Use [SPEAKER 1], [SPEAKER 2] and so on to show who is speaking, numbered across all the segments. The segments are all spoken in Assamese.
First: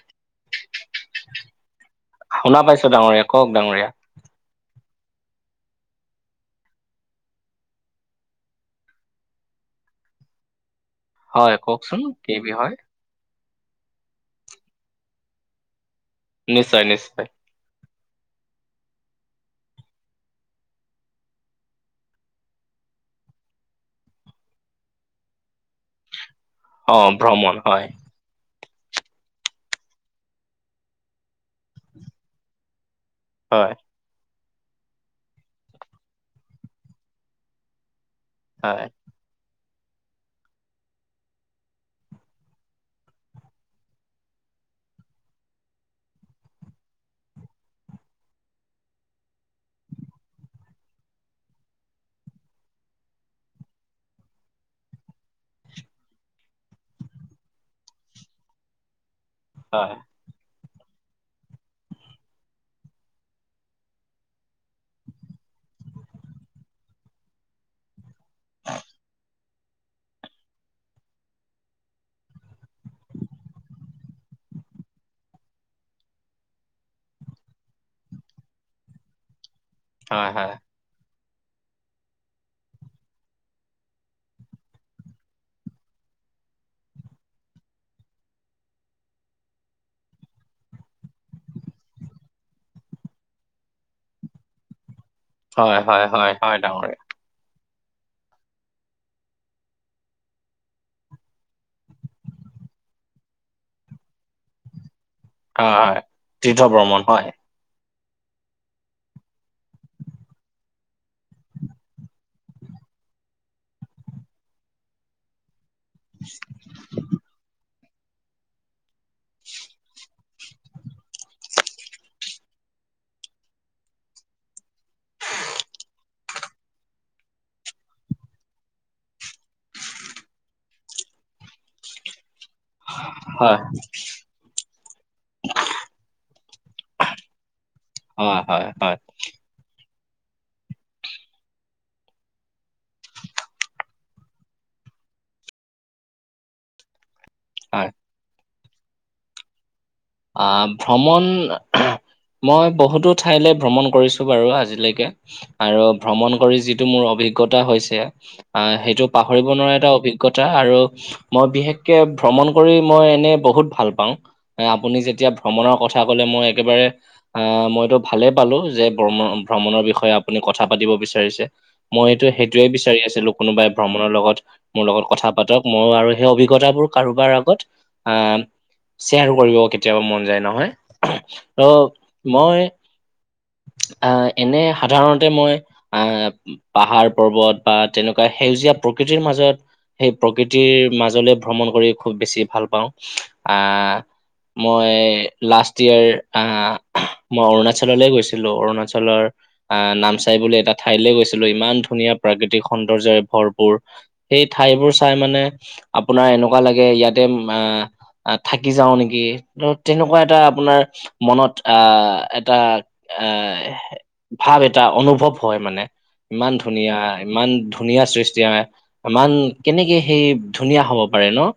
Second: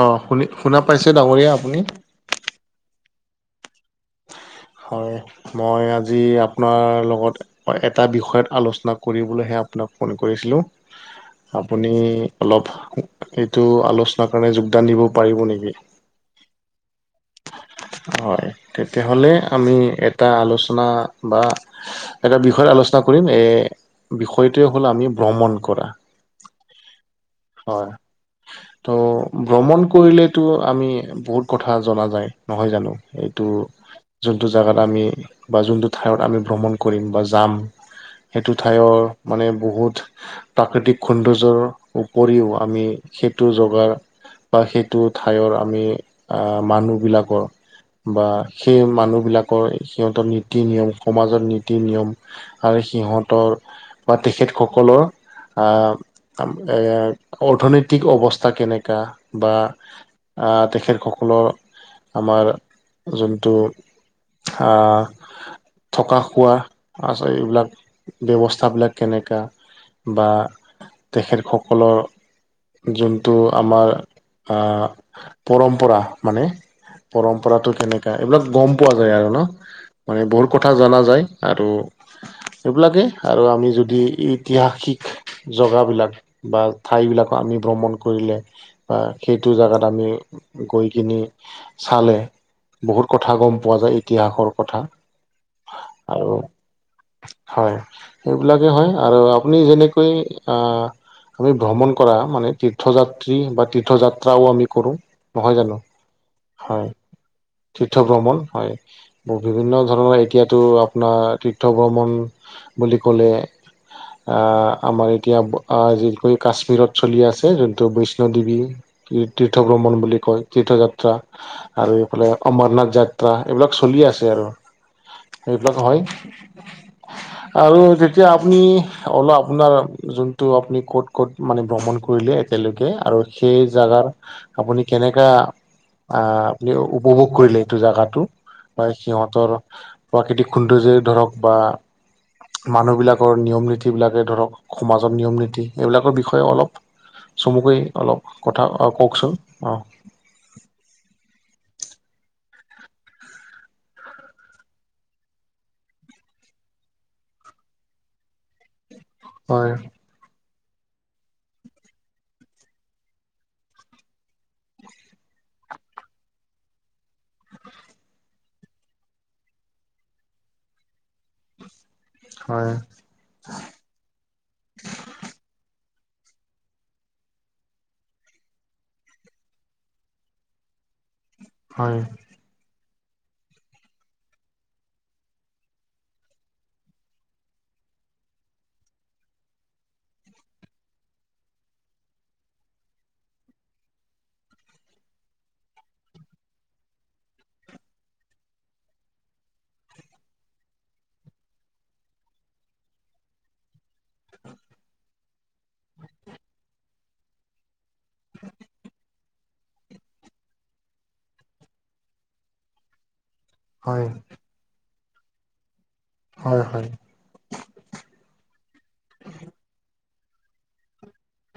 [SPEAKER 1] অ শুনা পাইছে ডাঙৰীয়া, আপুনি।
[SPEAKER 2] শুনা পাইছো ডাৰীয়া। কওঁক ডাঙৰীয়া।
[SPEAKER 1] হয় মই আজি আপোনাৰ লগত এটা বিষয়ত আলোচনা কৰিবলৈহে আপোনাক ফোন কৰিছিলো।
[SPEAKER 2] হয়
[SPEAKER 1] আপুনি
[SPEAKER 2] কওকচোন কি
[SPEAKER 1] অলপ
[SPEAKER 2] বিষয়
[SPEAKER 1] এইটো আলোচনাৰ কাৰণে যোগদান দিব পাৰিব নেকি?
[SPEAKER 2] নিশ্চয় নিশ্চয়।
[SPEAKER 1] হয় তেতিয়াহলে আমি এটা আলোচনা বা। এটা বিষয়ত আলোচনা কৰিম এ বিষয়টোৱে হ'ল আমি ভ্ৰমণ কৰা।
[SPEAKER 2] অ', ভ্ৰমণ হয়।
[SPEAKER 1] ত' ভ্ৰমণ কৰিলেতো আমি বহুত কথা জনা যায় নহয় জানো। এইটো
[SPEAKER 2] হয়
[SPEAKER 1] যোনটো জোগাত আমি বা যোনটো ঠাইত আমি ভ্ৰমণ, কৰিম বা যাম। সেইটো
[SPEAKER 2] হয়
[SPEAKER 1] ঠাইৰ মানে বহুত প্ৰাকৃতিক সৌন্দৰ্যৰ উপৰিও আমি সেইটো জগাৰ বা সেইটো ঠাইৰ আমি আহ মানুহ বিলাকৰ বা সেই মানুহবিলাকৰ সিহঁতৰ নীতি নিয়ম সমাজৰ নীতি নিয়ম আৰু সিহঁতৰ বা তেখেতসকলৰ অৰ্থনৈতিক অৱস্থা কেনেকা- বা
[SPEAKER 2] হয়
[SPEAKER 1] অ তেখেতসকলৰ আমাৰ যোনটো আহ থকা খোৱা আছে এইবিলাক ব্যৱস্থাবিলাক কেনেকা বা তেখেতসকলৰ যোনটো আমাৰ পৰম্পৰা মানে পৰম্পৰাতটো কেনেকা এইবিলাক গম পোৱা যায় আৰু ন'। মানে
[SPEAKER 2] হয়
[SPEAKER 1] বহুত কথা জনা যায় আৰু এইবিলাকেই আৰু আমি যদি ঐতিহাসিক জগাবিলাক বা ঠাই বিলাক আমি ভ্ৰমণ কৰিলে বা সেইটো জেগাত আমি গৈ খিনি চালে বহুত কথা গম পোৱা যায় ইতিহাসৰ কথা।
[SPEAKER 2] হয়, হয়,
[SPEAKER 1] আৰু
[SPEAKER 2] হয়, হয়, ডাঙৰিয়া।
[SPEAKER 1] হয়, সেইবিলাকে হয়, আৰু আপুনি যেনেকৈ আহ আমি ভ্ৰমণ কৰা মানে তীৰ্থযাত্ৰী, বা তীৰ্থযাত্ৰাও, আমি কৰো নহয়
[SPEAKER 2] হয়
[SPEAKER 1] জানো।
[SPEAKER 2] হয় তীৰ্থ ভ্ৰমন হয়।
[SPEAKER 1] তীৰ্থ ভ্ৰমণ হয়। বিভিন্ন ধৰণৰ এতিয়াতো আপোনাৰ তীৰ্থ ভ্ৰমণ বুলি ক'লে আমাৰ এতিয়া যি কাশ্মীৰত, চলি আছে যোনটো বৈষ্ণোদেৱী, তীৰ্থ ভ্ৰমণ বুলি কয়। তীৰ্থযাত্ৰা, আৰু এইফালে অমৰনাথ, যাত্ৰা এইবিলাক চলি আছে আৰু সেইবিলাক হয়। আৰু যেতিয়া আপুনি অলপ আপোনাৰ যোনটো আপুনি ক'ত ক'ত মানে ভ্ৰমণ কৰিলে এতিয়ালৈকে আৰু
[SPEAKER 2] হয়
[SPEAKER 1] সেই জেগাৰ আপুনি কেনে কা আহ উপভোগ কৰিলে এইটো জোগাটো
[SPEAKER 2] হয় হয়
[SPEAKER 1] বা
[SPEAKER 2] হয়
[SPEAKER 1] সিহঁতৰ প্ৰাকৃতিক সৌন্দৰ্যই ধৰক বা মানুহবিলাকৰ নিয়ম-নীতিবিলাকে ধৰক সমাজৰ নিয়ম-নীতি এইবিলাকৰ বিষয়ে অলপ চমুকৈ
[SPEAKER 2] হয়
[SPEAKER 1] অলপ কথা কওকচোন। অঁ
[SPEAKER 2] আহ ভ্ৰমণ মই বহুতো ঠাইলৈ ভ্ৰমণ কৰিছো বাৰু আজিলৈকে আৰু ভ্ৰমণ কৰি যিটো মোৰ অভিজ্ঞতা হৈছে আহ সেইটো পাহৰিব
[SPEAKER 1] হয়
[SPEAKER 2] নোৱাৰা এটা অভিজ্ঞ অভিজ্ঞতা আৰু মই বিশেষকৈ ভ্ৰমণ কৰি মই এনেই বহুত ভাল পাওঁ। এ আপুনি যেতিয়া ভ্ৰমণৰ কথা কলে মই একেবাৰে অহ মইতো ভালে পালো যে ভ্ৰমণৰ বিষয়ে আপুনি কথা পাতিব বিচাৰিছে। মইতো সেইটোৱে
[SPEAKER 1] হয়
[SPEAKER 2] বিচাৰি আছিলো কোনোবাই ভ্ৰমণৰ লগত মোৰ লগত কথা পাতক ময়ো আৰু সেই অভিজ্ঞতাবোৰ কাৰোবাৰ আগত আহ শ্বেয়াৰ কৰিব কেতিয়াবা মন যায় নহয়। ত
[SPEAKER 1] হয়
[SPEAKER 2] মই আহ এনে সাধাৰণতে মই আহ পাহাৰ-পৰ্বত বা তেনেকুৱা সেউজীয়া প্ৰকৃতিৰ মাজত সেই প্ৰকৃতিৰ মাজলৈ ভ্ৰমণ কৰি খুব বেছি ভাল পাওঁ আহ মই লাষ্টইয়েৰ আহ মই অৰুণাচললৈ গৈছিলো অৰুণাচলৰ আহ নামচাই বুলি এটা ঠাইলৈ গৈছিলো ইমান ধুনীয়া প্ৰাকৃতিক সৌন্দৰ্যৰে ভৰপুৰ। সেই ঠাইবোৰ চাই মানে আপোনাৰ এনেকুৱা লাগে ইয়াতে আহ থাকি যাওঁ নেকি ত তেনেকুৱা এটা আপোনাৰ মনত আহ এটা এ
[SPEAKER 1] হয়।
[SPEAKER 2] ভাৱ এটা অনুভৱ হয় মানে ইমান
[SPEAKER 1] হয় হয় হয়
[SPEAKER 2] ধুনীয়া। ইমান ধুনীয়া সৃষ্টি হয়ে ইমান কেনেকে সেই ধুনীয়া হব পাৰে ন।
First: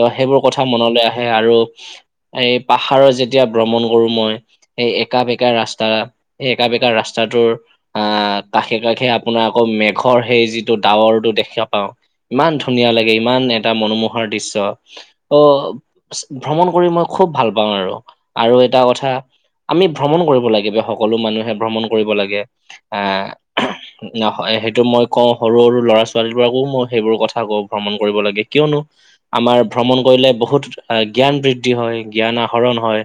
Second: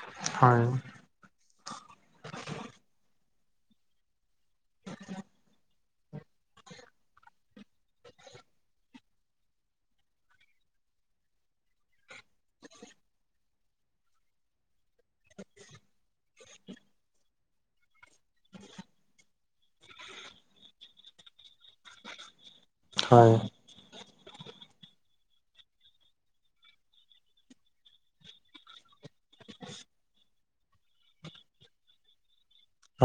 [SPEAKER 2] ত সেইবোৰ
[SPEAKER 1] হয়
[SPEAKER 2] কথা মনলৈ আহে আৰু এই পাহাৰত যেতিয়া ভ্ৰমণ কৰো মই এই একা-বেকা ৰাস্তা এই একা-বেকা ৰাস্তাটোৰ আহ কাষে-কাষে আপোনাৰ আকৌ মেঘৰ সেই যিটো ডাৱৰটো দেখা পাওঁ ইমান ধুনীয়া লাগে ইমান এটা মনোমোহাৰ দৃশ্য ত ভ্ৰমণ কৰি মই খুব ভাল পাওঁ আৰু। আৰু এটা কথা আমি ভ্ৰমণ কৰিব লাগিব সকলো মানুহে ভ্ৰমণ কৰিব লাগে আহ
[SPEAKER 1] [unintelligible]
[SPEAKER 2] সেইটো মই কওঁ সৰু সৰু ল'ৰা-ছোৱালীবোৰকো মই সেইবোৰ কথা কওঁ ভ্ৰমণ কৰিব লাগে। কিয়নো আমাৰ ভ্ৰমণ কৰিলে বহুত জ্ঞান বৃদ্ধি হয়, জ্ঞান আহৰণ হয়।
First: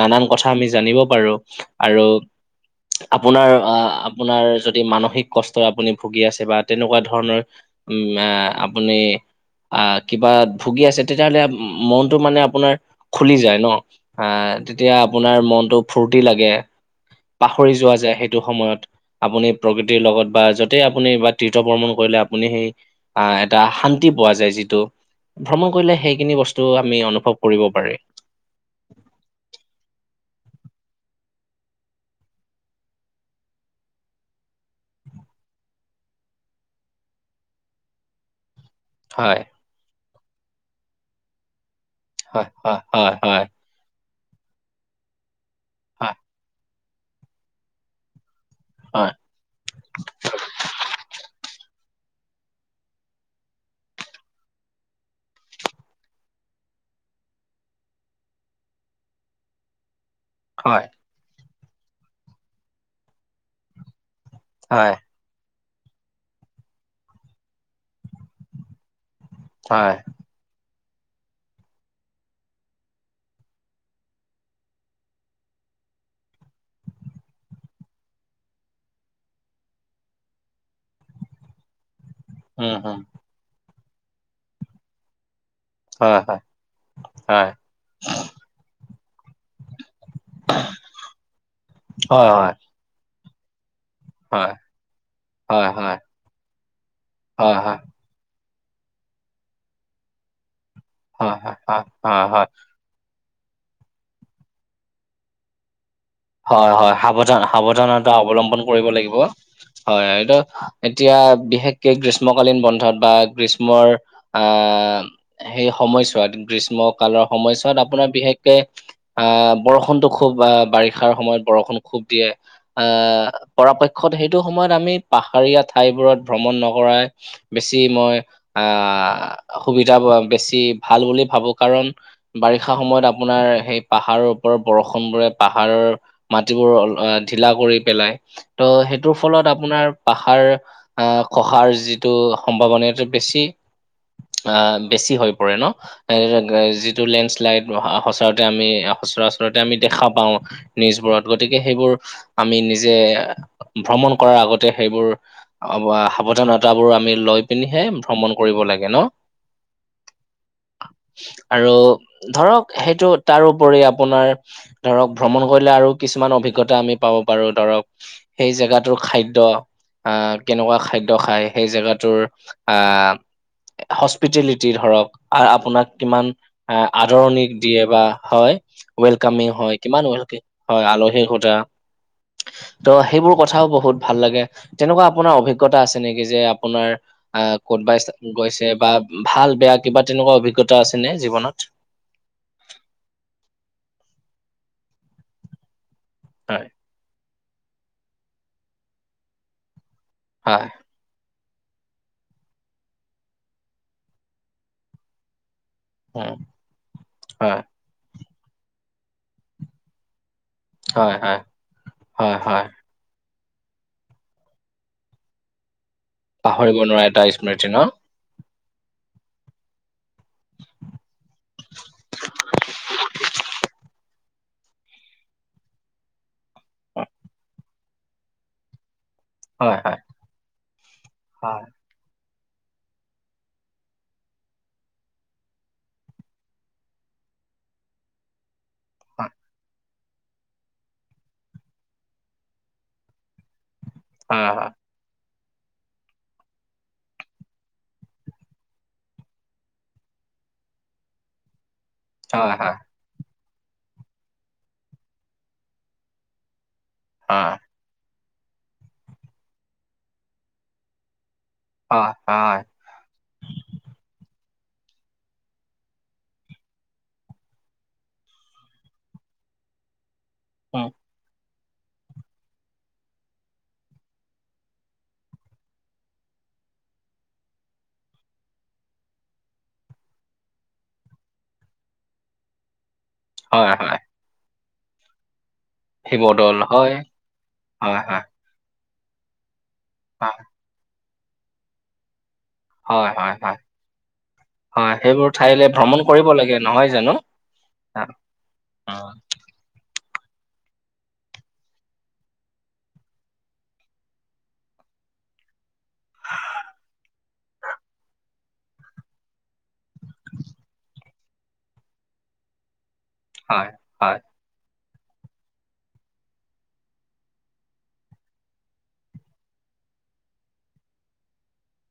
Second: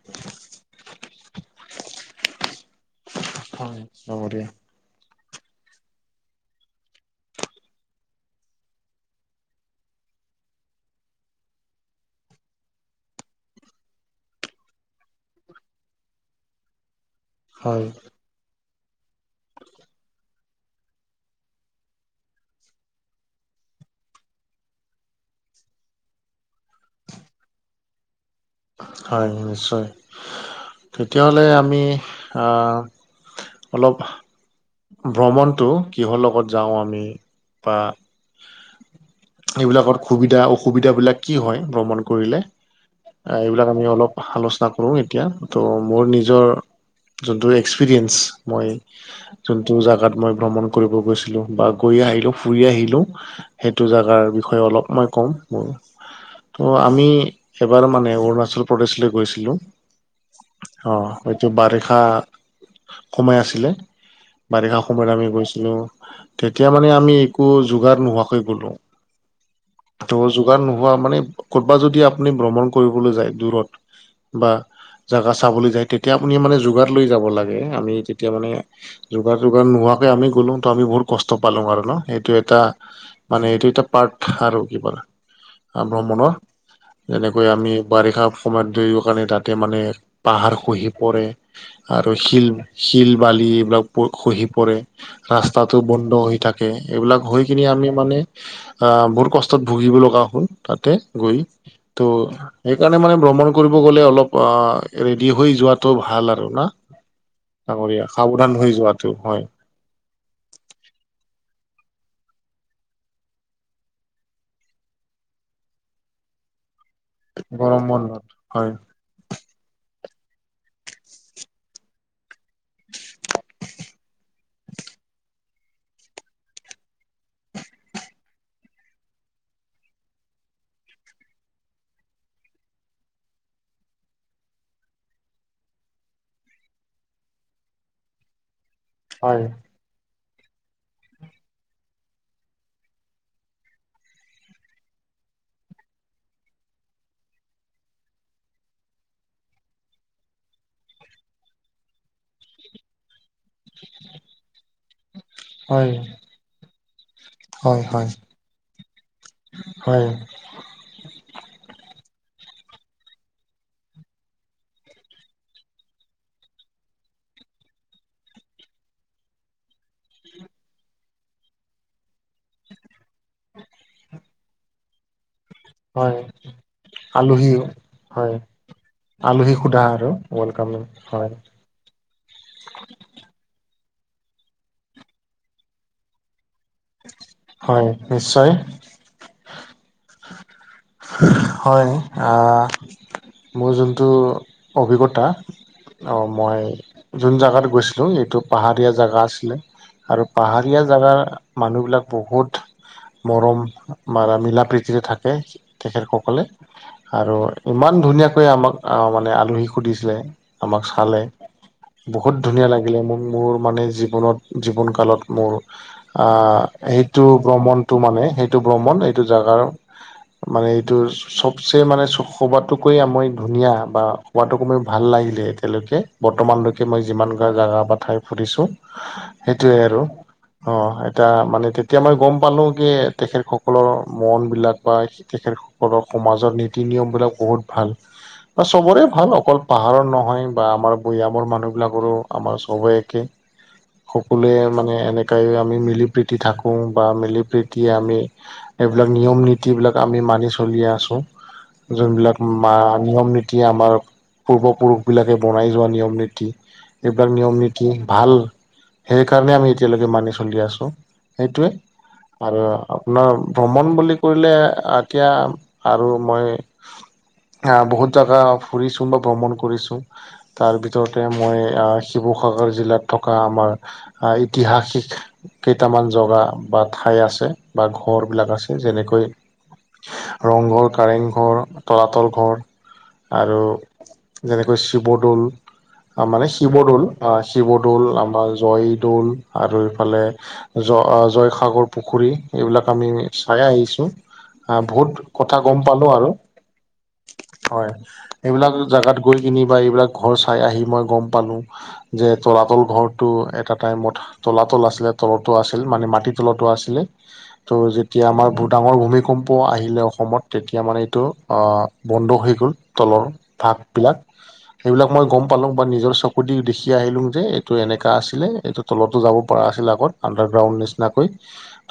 [SPEAKER 2] নানান কথা আমি জানিব পাৰো আৰু আপোনাৰ আহ আপোনাৰ
[SPEAKER 1] হয়
[SPEAKER 2] য'ত যদি মানসিক কষ্ট আপুনি ভুগি আছে বা তেনেকুৱা ধৰণৰ উম আপুনি আহ কিবাত ভুগি আছে তেতিয়া হ'লে মনটো মানে আপোনাৰ খুলি যায় ন আহ তেতিয়া আপোনাৰ মনটো ফূৰ্তি লাগে। পাহৰি
[SPEAKER 1] হয়
[SPEAKER 2] যোৱা যায় সেইটো সময়ত। আপুনি প্ৰকৃতিৰ লগত বা য'তেই আপুনি বা তীৰ্থ ভ্ৰমণ কৰিলে আপুনি সেই আহ এটা শান্তি পোৱা যায় যিটো ভ্ৰমণ কৰিলে সেইখিনি বস্তু আমি অনুভৱ কৰিব পাৰি।
[SPEAKER 1] হয় নিশ্চয়। তেতিয়া হ'লে আমি আহ অলপ ভ্ৰমণটো কিহৰ লগত যাওঁ আমি বা
[SPEAKER 2] হয়।
[SPEAKER 1] এইবিলাকৰ সুবিধা অসুবিধাবিলাক কি হয় ভ্ৰমণ কৰিলে
[SPEAKER 2] হয় হয় হয় হয়
[SPEAKER 1] এইবিলাক আমি অলপ আলোচনা কৰোঁ এতিয়া তো মোৰ নিজৰ যোনতো এক্সপিৰেচ। মই
[SPEAKER 2] হয়
[SPEAKER 1] যোনটো জাগাত মই ভ্ৰমণ কৰিব গৈছিলো বা। বা গৈ আহিলোঁ ফুৰি আহিলোঁ সেইটো জাগাৰ বিষয়ে অলপ মই ক'ম মোৰ। ত' আমি এবাৰ মানে অৰুণাচল প্ৰদেশলৈ গৈছিলোঁ।
[SPEAKER 2] হয়
[SPEAKER 1] অহ সেইটো বাৰিষা কমাই আছিলে। বাৰিষা
[SPEAKER 2] হয়
[SPEAKER 1] সময়ত আমি গৈছিলো তেতিয়া মানে আমি একো যোগাৰ নোহোৱাকৈ গ'লো।
[SPEAKER 2] হয়
[SPEAKER 1] নো যোগান নোহোৱা মানে কৰ'বাত যদি আপুনি ভ্ৰমণ কৰিবলৈ যায় দূৰত বা। জাগা চাবলৈ যায় তেতিয়া আপুনি মানে যোগান লৈ যাব লাগে আমি তেতিয়া মানে। যোগান যোগান নোহোৱাকে আমি গ'লো তো আমি বহুত কষ্ট পালোঁ আৰু ন সেইটো এটা।
[SPEAKER 2] উম উম
[SPEAKER 1] মানে এইটো এটা পাৰ্ট আৰু কি কলা। অ
[SPEAKER 2] হয়
[SPEAKER 1] ভ্ৰমণৰ
[SPEAKER 2] হয়
[SPEAKER 1] যেনেকৈ
[SPEAKER 2] হয়
[SPEAKER 1] আমি বাৰিষা সময়ত ধৰি কাৰনে তাত। তাতে মানে পাহাৰ খহি পৰে আৰু
[SPEAKER 2] হয়
[SPEAKER 1] শিল
[SPEAKER 2] হয়
[SPEAKER 1] শিল বালি এইবিলাক। বহুত খহি
[SPEAKER 2] হয়
[SPEAKER 1] পৰে
[SPEAKER 2] হয়
[SPEAKER 1] ৰাস্তাটো
[SPEAKER 2] হয়
[SPEAKER 1] বন্ধ হৈ থাকে এইবিলাক হৈ
[SPEAKER 2] হয়
[SPEAKER 1] কিনি
[SPEAKER 2] হয়
[SPEAKER 1] আমি মানে। আহ বহুত কষ্টত ভুগিব লগা হ'ল তাতে
[SPEAKER 2] হয়
[SPEAKER 1] গৈ
[SPEAKER 2] হয়
[SPEAKER 1] ত'
[SPEAKER 2] হয় হয়
[SPEAKER 1] সেইকাৰণে মানে ভ্ৰমণ কৰিব গ'লে অলপ অহ ৰেডি হৈ যোৱাটো ভাল আ
[SPEAKER 2] হয় হয় সাৱধান সাৱধানতা অৱলম্বন
[SPEAKER 1] হৈ
[SPEAKER 2] কৰিব
[SPEAKER 1] যোৱাটো
[SPEAKER 2] লাগিব হয় এইটো। এতিয়া বিশেষকে গ্ৰীষ্মকালীন বন্ধত বা গ্ৰীষ্মৰ আহ। সেই সময়ছোৱাত, গ্ৰীষ্ম কালৰ সময়ছোৱাত।
[SPEAKER 1] গৰম
[SPEAKER 2] আপোনাৰ
[SPEAKER 1] বন্ধত
[SPEAKER 2] বিশেষকে।
[SPEAKER 1] হয়
[SPEAKER 2] অ'হ, বৰষুণতটো খুব বাৰিষ। ষাৰ সময়ত বৰষুণ খুব দিয়ে। আহ, পৰাপক্ষত সেইটো সময়ত আমি পাহাৰীয়া। ঠাইবোৰত ভ্ৰমণ নকৰাই। বেছি মই, আহ, সুবিধাবোৰ বেছি ভাল বুলি ভাবো। কাৰণ। বাৰিষা সময়ত আপোনাৰ, সেই পাহাৰৰ ওপৰ বৰষুণ বোৰে পাহ হাৰ, মাটিবোৰ অ ধিলা কৰি পেলাই। ত' সেইটোৰ
[SPEAKER 1] হয়
[SPEAKER 2] ফলত আপোনাৰ। পাহাৰ আহ, খহাৰ যিটো সম্ভাৱনিয়তা বেছি। অঁ', বেছি হৈ পৰে ন'?। এযিটো লেণ্ডশ্লাইড সচৰাতে আমি সচৰাচৰতে আমি দেখা পাওঁ [unintelligible] নিউজবোৰত গতিকে সেইবোৰ আমি নিজে ভ্ৰমণ কৰাৰ আগতে সেইবোৰ। অ
[SPEAKER 1] হয়
[SPEAKER 2] হা সাৱধানতাবোৰ আমি লৈ
[SPEAKER 1] হয়
[SPEAKER 2] পিনিহে
[SPEAKER 1] হয়
[SPEAKER 2] ভ্ৰমণ কৰিব লাগে ন।
[SPEAKER 1] হয়
[SPEAKER 2] আৰু ধৰক সেইটো তাৰপৰি আপোনাৰ ধৰক ভ্ৰমণ কৰিলে আৰু কিছুমান অভিজ্ঞতা আমি পাব পাৰোঁ ধৰক সেই জেগাটোৰ খাদ্য। আহ কেনেকুৱা খাদ্য খায় সেই জেগাটোৰ আহ। হস্পিটেলিটি ধৰক। আ-আপোনাক
[SPEAKER 1] হয়
[SPEAKER 2] কিমান, আদৰণি
[SPEAKER 1] আলহী
[SPEAKER 2] দিয়ে বা হয়, ওৱেলকামি
[SPEAKER 1] আলহী
[SPEAKER 2] হয়।
[SPEAKER 1] সোধা
[SPEAKER 2] কিমান
[SPEAKER 1] আৰু
[SPEAKER 2] ওৱেল কে
[SPEAKER 1] ৱেলকাম
[SPEAKER 2] হয়, আলহীৰ সুধা। ত' সেইবোৰ কথাও বহুত ভাল লাগে। যেনেকুৱা আপোনাৰ অভিজ্ঞতা আছে নেকি? যে। আপোনাৰ, আহ,
[SPEAKER 1] হয়
[SPEAKER 2] ক'তবাই
[SPEAKER 1] নিশ্চয়
[SPEAKER 2] গৈছে বা। ভাল বেয়া কিবা তেনেকুৱা অভিজ্ঞতা আছেনে, জীৱনত?।
[SPEAKER 1] হয়, আ'হ মোৰ যোনটো অভিজ্ঞতা। অঁহ মই
[SPEAKER 2] হয়
[SPEAKER 1] যোন জেগাত গৈছিলোঁ, এইটো পাহাৰীয়া জাগা আছিলে। আৰু
[SPEAKER 2] হয়
[SPEAKER 1] পাহাৰীয়া জাগাৰ। মানুহবিলাক বহুত মৰম, মৰা মিলা প্ৰীতিৰে থাকে। তেখেত
[SPEAKER 2] উম,
[SPEAKER 1] সকল, আৰু
[SPEAKER 2] হয়,
[SPEAKER 1] ইমান ধুনীয়াকৈ আমাক আহ, মানে আলহী সুধিছিলে। আমাক
[SPEAKER 2] হয়,
[SPEAKER 1] চালে,
[SPEAKER 2] হয়,
[SPEAKER 1] বহুত
[SPEAKER 2] হয়, হয়।
[SPEAKER 1] ধুনীয়া লাগে। মোৰ, মোৰ মানে জীৱনত, জীৱন কালত মোৰ আহ,
[SPEAKER 2] পাহৰিব নোৱাৰা এটা
[SPEAKER 1] সেইটো
[SPEAKER 2] স্মৃতি ন?
[SPEAKER 1] ভ্ৰমণটো মানে, সেইটো এইটো ভ্ৰমণ, এইটো জেগাৰ, মানে এই টো, চবচে মানে, সবাতোকৈ মই ধুনীয়া বা হোৱাটোকো মোৰ ভাল লাগিলে এতিয়ালৈকে, বৰ্তমানলৈকে মই যিমান গা, জাগা বা ঠাই ফুৰিছোঁ।
[SPEAKER 2] হয়,
[SPEAKER 1] সেইটোয়ে
[SPEAKER 2] হয়,
[SPEAKER 1] আৰু, অ', এটা
[SPEAKER 2] হয়,
[SPEAKER 1] মানে তে এতিয়া মই গম পালো কি তেখেতসকলৰ মনবিলাক বা তেখেত সকলৰ সমাজৰ নীতি নিয়মবিলাক, বহুত ভাল। বা চবৰে ভাল।
[SPEAKER 2] হয়,
[SPEAKER 1] অকল পাহাৰৰ নহয়, বা আমাৰ ভৈয়ামৰ মানুহবিলাকৰো আমাৰ চবে একে।
[SPEAKER 2] হয়,
[SPEAKER 1] সকলোৱে
[SPEAKER 2] হয়,
[SPEAKER 1] মানে এনে কেই আমি মিলি প্ৰীতি থাকো, বা মিলি প্ৰীতি আমি এইবিলাক, নিয়ম নীতি বিলাক আমি মানি চলিয়ে আছো। যোনবিলাক
[SPEAKER 2] হয়,
[SPEAKER 1] মা
[SPEAKER 2] হয়,
[SPEAKER 1] নিয়ম নীতি আমাৰ, পূৰ্বপুৰুষবিলাকে বনাই যোৱা নিয়ম নীতি। এইবিলাক, নিয়ম নী তি ভাল, সেই কাৰণে আমি এতিয়ালৈকে, মানি চলি আছো। সেইটোৱে,
[SPEAKER 2] হয়, হয়, হয়,
[SPEAKER 1] আৰু আপোনাৰ ভ্ৰমণ বুলি কৰিলে এতিয়া আৰু মই, বহুত জেগা ফুৰিছোঁ বা ভ্ৰমণ কৰিছোঁ। তাৰ
[SPEAKER 2] উম,
[SPEAKER 1] ভিতৰতে মই শিৱসাগৰ জিলাত থকা আমাৰ ইতিহাসিক কেইটামান জগা বা ঠাই আছে, বা ঘৰবিলাক আছে। যেনেকৈ ৰংঘৰ, কাৰেংঘৰ, তলাতল ঘৰ আৰু
[SPEAKER 2] হয়, হয়।
[SPEAKER 1] যেনেকৈ শিৱদৌল। মানে শিৱদৌল, অ',
[SPEAKER 2] হয়,
[SPEAKER 1] শিৱদৌল,
[SPEAKER 2] হয়,
[SPEAKER 1] আমাৰ জয়দৌল আৰু ইফালে
[SPEAKER 2] হয়,
[SPEAKER 1] জ-জয়সাগৰ পুখুৰী। এইবিলাক
[SPEAKER 2] হয়,
[SPEAKER 1] আমি
[SPEAKER 2] হয়, হয়,
[SPEAKER 1] চাই আহিছোঁ
[SPEAKER 2] হয়, সেইবোৰ
[SPEAKER 1] বহুত কথা
[SPEAKER 2] ঠাইলে
[SPEAKER 1] গম
[SPEAKER 2] ভ্ৰমণ
[SPEAKER 1] পালো
[SPEAKER 2] কৰিব
[SPEAKER 1] আৰু
[SPEAKER 2] লাগে নহয় জানো?
[SPEAKER 1] হয়
[SPEAKER 2] অ,
[SPEAKER 1] এইবিলাক
[SPEAKER 2] উম,
[SPEAKER 1] জাগাত গৈ কিনি বা এইবিলাক ঘৰ চাই আহি মই গম পালো যে তলাতল ঘৰটো এটা টাইমত তলাতল আছিলে তলটো আছিল মানে মাটি তলটো আছিলে ত' যেতিয়া আমাৰ ভুটাঙৰ ভূমিকম্প আহিলে অসম অসমত তেতিয়া মানে এইটো বন্ধ হৈ গ'ল তলৰ
[SPEAKER 2] হয়,
[SPEAKER 1] ভাগবিলাক
[SPEAKER 2] হয়,
[SPEAKER 1] সেইবিলাক মই গম পালোঁ বা নিজৰ চকু দি দেখি আহিলোঁ যে এইটো এনেকুৱা আছিলে এইটো তলতো যাব পৰা আছিল আগত আণ্ডাৰ গ্ৰাউণ্ড নিচিনাকৈ,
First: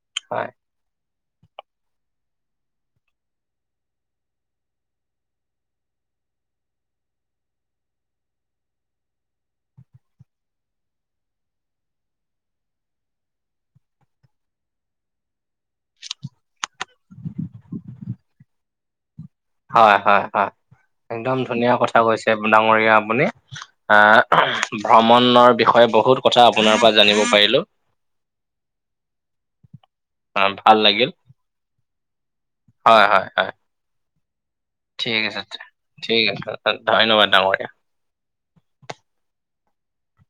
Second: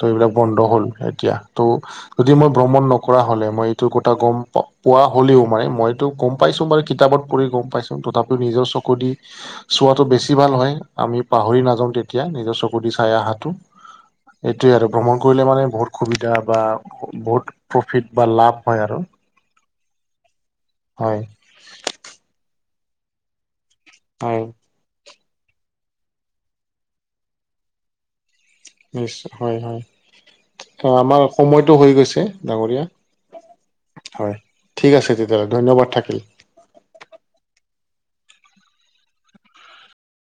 [SPEAKER 1] ত' এইবিলাক
[SPEAKER 2] হয়,
[SPEAKER 1] বন্ধ হ'ল। এতিয়া ত' যদি মই ভ্ৰমণ ন কৰা হলে, মই এইটো কথা গম পোৱা হলেও মানে, মই এইটো গম পাইছো, মানে কিতাপত পঢ়ি গম পাইছো। তথাপি টো নিজৰ চকু দি চোৱাতটো বেছি ভাল হয়। আমি পাহৰি নাযাওঁ তেতিয়া, নিজৰ চকু দি চাই আহাটো। এইটোৱে আৰু, ভ্ৰমণ কৰিলে মানে বহুত সুবিধা বা, বহুত প্ৰফিট বা লাভ হয় আৰু।
[SPEAKER 2] হয়-হয়-হয়,
[SPEAKER 1] হয়
[SPEAKER 2] একদম ধুনীয়া কথা কৈছে, ডাঙৰীয়া আপুনি।
[SPEAKER 1] হয়
[SPEAKER 2] আহ ভ্ৰমণৰ বিষয়ে বহুত কথা আপোনাৰ পৰা জানিব পাৰিলো
[SPEAKER 1] নিশ্চয় হয় হয়
[SPEAKER 2] ভাল
[SPEAKER 1] অ
[SPEAKER 2] লাগিল।
[SPEAKER 1] আমাৰ সময়টো হৈ গৈছে
[SPEAKER 2] হয়, হয়, হয়,
[SPEAKER 1] ডাঙৰীয়া হয় ঠিক আছে তেতিয়াহ'লে ধন্যবাদ
[SPEAKER 2] ঠিক
[SPEAKER 1] থাকিল
[SPEAKER 2] আছে, ধন্যবাদ ডাঙৰীয়া